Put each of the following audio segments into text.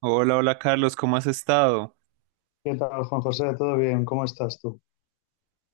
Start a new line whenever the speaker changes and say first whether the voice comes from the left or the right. right: Hola, hola Carlos, ¿cómo has estado?
left: ¿Qué tal, Juan José? ¿Todo bien? ¿Cómo estás tú?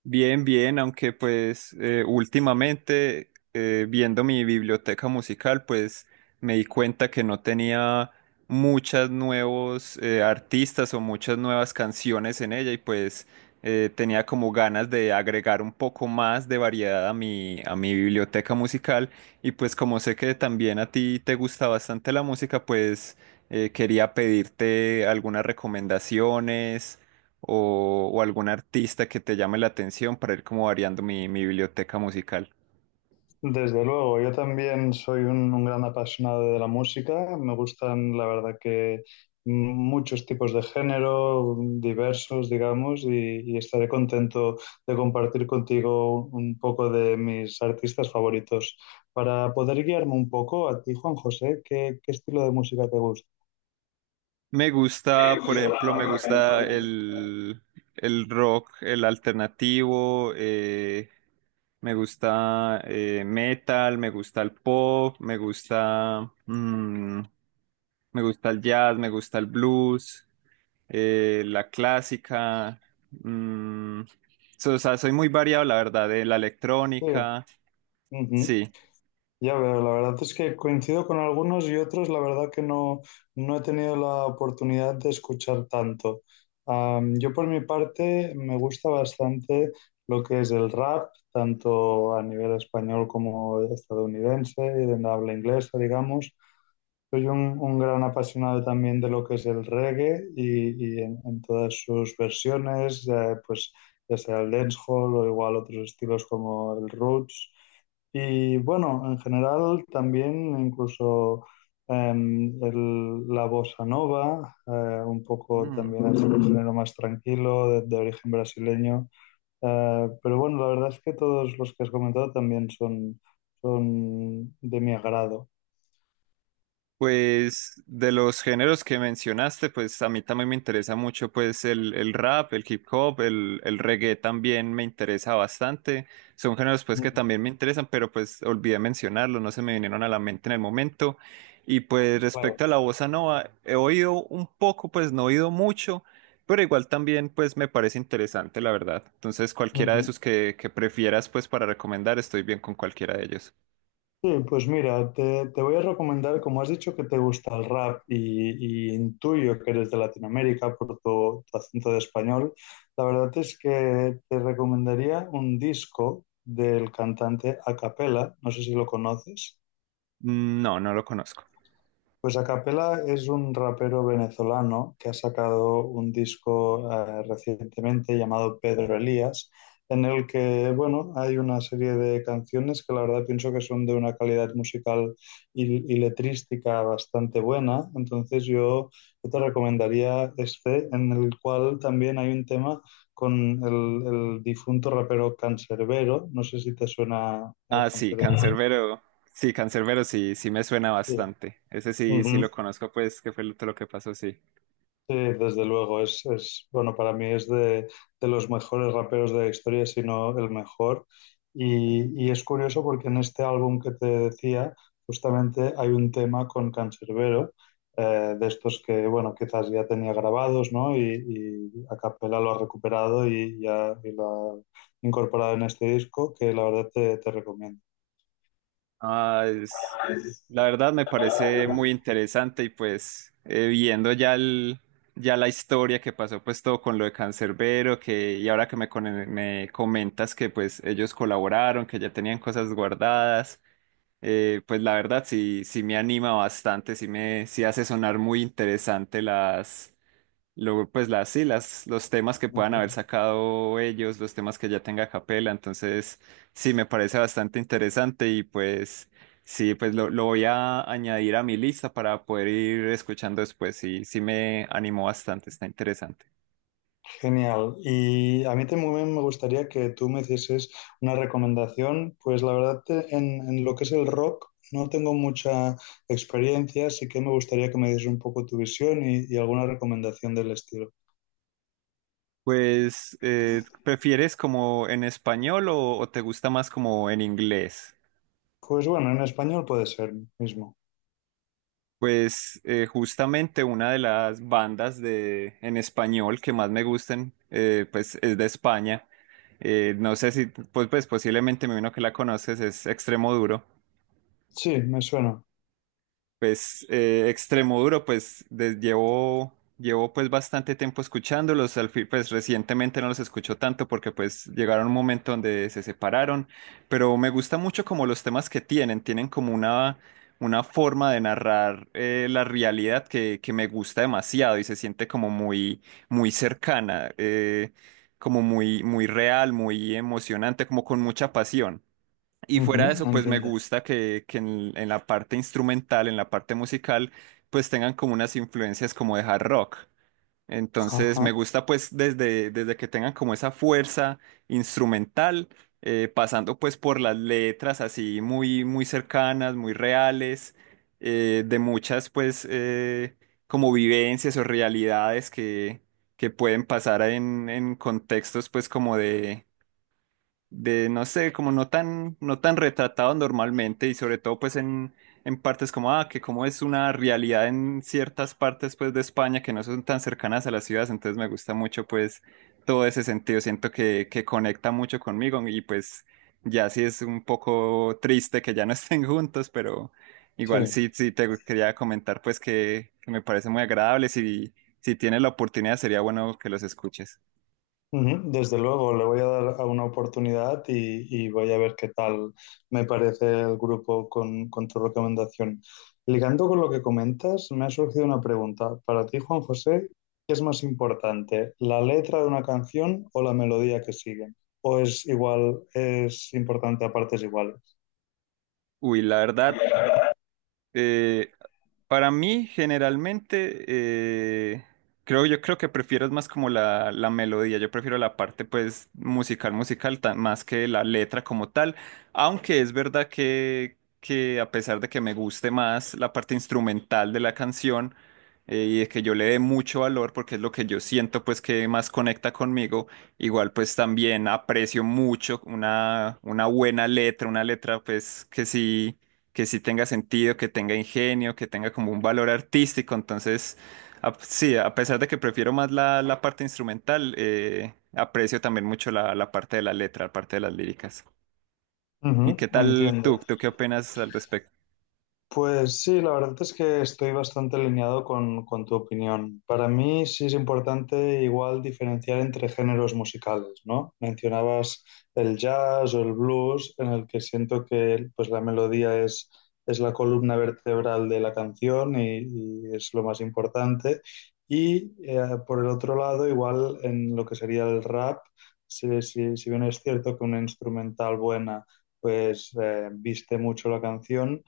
right: Bien, bien, aunque pues últimamente viendo mi biblioteca musical, pues me di cuenta que no tenía muchos nuevos artistas o muchas nuevas canciones en ella y pues tenía como ganas de agregar un poco más de variedad a a mi biblioteca musical y pues como sé que también a ti te gusta bastante la música, pues quería pedirte algunas recomendaciones o algún artista que te llame la atención para ir como variando mi biblioteca musical.
left: Desde luego, yo también soy un gran apasionado de la música. Me gustan, la verdad, que muchos tipos de género, diversos, digamos, y estaré contento de compartir contigo un poco de mis artistas favoritos. Para poder guiarme un poco a ti, Juan José, ¿qué estilo de música te gusta?
right: Me gusta, por ejemplo, me gusta el rock, el alternativo, me gusta metal, me gusta el pop, me gusta, me gusta el jazz, me gusta el blues, la clásica. mm, o sea, soy muy variado, la verdad, de la
left: Sí.
right: electrónica.
left: Ujú.
right: Sí.
left: Ya veo, la verdad es que coincido con algunos y otros, la verdad que no, no he tenido la oportunidad de escuchar tanto. Yo por mi parte me gusta bastante lo que es el rap, tanto a nivel español como estadounidense y de habla inglesa, digamos. Soy un gran apasionado también de lo que es el reggae y en todas sus versiones, pues ya sea el dancehall o igual otros estilos como el roots. Y bueno, en general también incluso la bossa nova, un poco
right: Mm.
left: también es un género más tranquilo, de origen brasileño. Pero bueno, la verdad es que todos los que has comentado también son, son de mi agrado.
right: Pues de los géneros que mencionaste, pues a mí también me interesa mucho pues el rap, el hip hop, el reggae también me interesa bastante. Son géneros pues que
left: Ujú.
right: también me interesan, pero pues olvidé mencionarlos, no se me vinieron a la mente en el momento. Y pues
left: Claro.
right: respecto a la bossa nova, he oído un poco, pues no he oído mucho, pero igual también pues me parece interesante, la verdad. Entonces cualquiera de
left: Ujú.
right: esos que prefieras pues para recomendar, estoy bien con cualquiera de ellos.
left: Sí, pues mira, te voy a recomendar, como has dicho que te gusta el rap y intuyo que eres de Latinoamérica por tu acento de español, la verdad es que te recomendaría un disco del cantante Acapella, no sé si lo conoces.
right: No, no lo conozco.
left: Pues Acapela es un rapero venezolano que ha sacado un disco recientemente llamado Pedro Elías, en el que, bueno, hay una serie de canciones que la verdad pienso que son de una calidad musical y letrística bastante buena. Entonces yo te recomendaría este, en el cual también hay un tema con el difunto rapero Canserbero. No sé si te suena el
right: Ah, sí,
left: Canserbero. Ajá.
right: Cancerbero. Sí, Cancerbero, sí, sí me suena
left: Sí.
right: bastante. Ese sí, sí
left: Ujú.
right: lo conozco, pues, que fue lo que pasó, sí.
left: Sí, desde luego, es bueno, para mí es de los mejores raperos de la historia, si no el mejor. Y es curioso porque en este álbum que te decía, justamente hay un tema con Canserbero, de estos que, bueno, quizás ya tenía grabados, ¿no? Y a capela lo ha recuperado y, ya, y lo ha incorporado en este disco, que la verdad te, te recomiendo.
right: Ah, es, la verdad me parece muy interesante y pues viendo ya ya la historia que pasó, pues todo con lo de Cancerbero que, y ahora que me comentas que pues ellos colaboraron, que ya tenían cosas guardadas, pues la verdad sí, sí me anima bastante, sí hace sonar muy interesante las. Luego, pues las, sí, las, los temas que puedan haber
left: Ujú.
right: sacado ellos, los temas que ya tenga Capela, entonces sí, me parece bastante interesante y pues sí, pues lo voy a añadir a mi lista para poder ir escuchando después, sí, sí me animó bastante, está interesante.
left: Genial. Y a mí también me gustaría que tú me hicieses una recomendación. Pues la verdad, en lo que es el rock, no tengo mucha experiencia, así que me gustaría que me dieses un poco tu visión y alguna recomendación del estilo.
right: Pues, ¿prefieres como en español o te gusta más como en inglés?
left: Pues bueno, en español puede ser mismo.
right: Pues justamente una de las bandas de en español que más me gustan, pues es de España. No sé si, pues, pues posiblemente me imagino que la conoces, es Extremo Duro.
left: Sí, me suena.
right: Pues Extremo Duro, pues llevo, llevo pues bastante tiempo escuchándolos, al fin, pues recientemente no los escucho tanto porque pues llegaron un momento donde se separaron, pero me gusta mucho como los temas que tienen, tienen como una forma de narrar la realidad que me gusta demasiado y se siente como muy, muy cercana, como muy, muy real, muy emocionante, como con mucha pasión. Y fuera de
left: Ujú,
right: eso, pues me
left: entiendo.
right: gusta que en la parte instrumental, en la parte musical, pues tengan como unas influencias como de hard rock. Entonces
left: Ajá,
right: me gusta pues desde que tengan como esa fuerza instrumental, pasando pues por las letras así muy, muy cercanas, muy reales, de muchas pues como vivencias o realidades que pueden pasar en contextos pues como de, no sé, como no tan, no tan retratado normalmente y sobre todo pues en partes como, ah, que como es una realidad en ciertas partes pues de España que no son tan cercanas a las ciudades, entonces me gusta mucho pues todo ese sentido, siento que conecta mucho conmigo y pues ya sí es un poco triste que ya no estén juntos, pero igual
left: sí.
right: sí, sí te quería comentar pues que me parece muy agradable, si, si tienes la oportunidad sería bueno que los escuches.
left: Ujú, desde luego, le voy a dar a una oportunidad y voy a ver qué tal me parece el grupo con tu recomendación. Ligando con lo que comentas, me ha surgido una pregunta. Para ti, Juan José, ¿qué es más importante, la letra de una canción o la melodía que sigue? ¿O es igual, es importante a partes iguales?
right: Uy, la verdad, eh, para mí, generalmente, creo, yo creo que prefiero es más como la melodía, yo prefiero la parte pues musical, más que la letra como tal, aunque es verdad que a pesar de que me guste más la parte instrumental de la canción y de que yo le dé mucho valor, porque es lo que yo siento pues que más conecta conmigo, igual pues también aprecio mucho una buena letra, una letra pues que sí tenga sentido, que tenga ingenio, que tenga como un valor artístico. Entonces, sí, a pesar de que prefiero más la parte instrumental, aprecio también mucho la parte de la letra, la parte de las líricas. ¿Y
left: Ujú,
right: qué tal
left: entiendo.
right: tú? ¿Tú qué opinas al respecto?
left: Pues sí, la verdad es que estoy bastante alineado con tu opinión. Para mí sí es importante igual diferenciar entre géneros musicales, ¿no? Mencionabas el jazz o el blues, en el que siento que pues, la melodía es la columna vertebral de la canción y es lo más importante. Y eh, por el otro lado, igual en lo que sería el rap, si bien es cierto que una instrumental buena pues viste mucho la canción,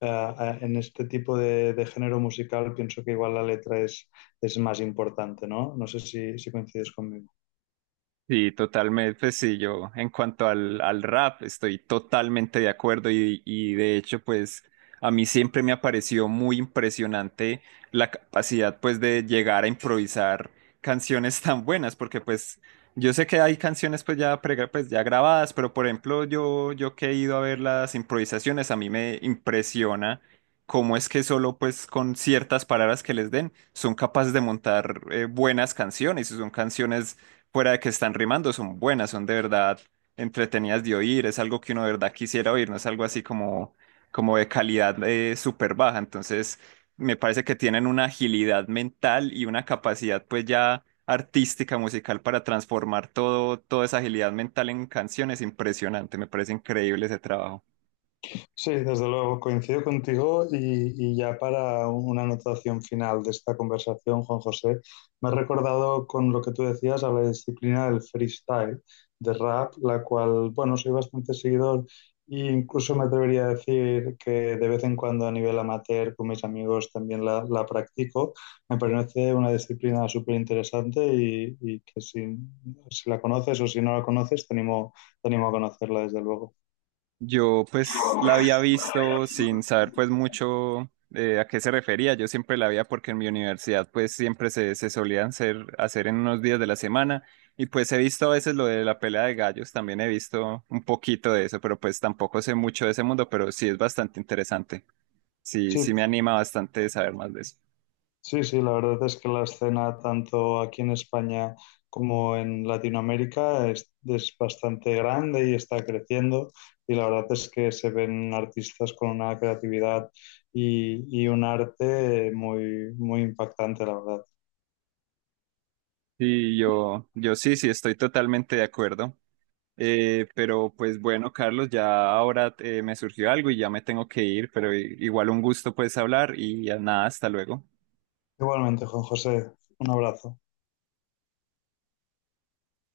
left: en este tipo de género musical pienso que igual la letra es más importante, ¿no? No sé si, si coincides conmigo.
right: Sí, totalmente, pues sí, yo en cuanto al rap estoy totalmente de acuerdo y de hecho pues a mí siempre me ha parecido muy impresionante la capacidad pues de llegar a improvisar canciones tan buenas porque pues yo sé que hay canciones pues, ya grabadas, pero por ejemplo yo, yo que he ido a ver las improvisaciones a mí me impresiona cómo es que solo pues con ciertas palabras que les den son capaces de montar buenas canciones y son canciones fuera de que están rimando, son buenas, son de verdad entretenidas de oír, es algo que uno de verdad quisiera oír, no es algo así como, como de calidad súper baja. Entonces, me parece que tienen una agilidad mental y una capacidad pues ya artística, musical para transformar todo, toda esa agilidad mental en canciones impresionante, me parece increíble ese trabajo.
left: Sí, desde luego, coincido contigo y ya para una anotación final de esta conversación, Juan José, me he recordado con lo que tú decías a la disciplina del freestyle, de rap, la cual, bueno, soy bastante seguidor e incluso me atrevería a decir que de vez en cuando a nivel amateur con mis amigos también la practico. Me parece una disciplina súper interesante y que si, si la conoces o si no la conoces, te animo a conocerla, desde luego.
right: Yo pues la había visto sin saber pues mucho a qué se refería. Yo siempre la veía porque en mi universidad pues siempre se solían hacer en unos días de la semana y pues he visto a veces lo de la pelea de gallos, también he visto un poquito de eso, pero pues tampoco sé mucho de ese mundo, pero sí es bastante interesante. Sí,
left: Sí,
right: sí me anima bastante saber más de eso.
left: sí, sí, la verdad es que la escena tanto aquí en España como en Latinoamérica es bastante grande y está creciendo y la verdad es que se ven artistas con una creatividad y un arte muy, muy impactante, la verdad.
right: Y yo sí, sí estoy totalmente de acuerdo. Pero pues bueno, Carlos, ya ahora me surgió algo y ya me tengo que ir, pero igual un gusto pues hablar y ya nada, hasta luego.
left: Igualmente, Juan José, un abrazo.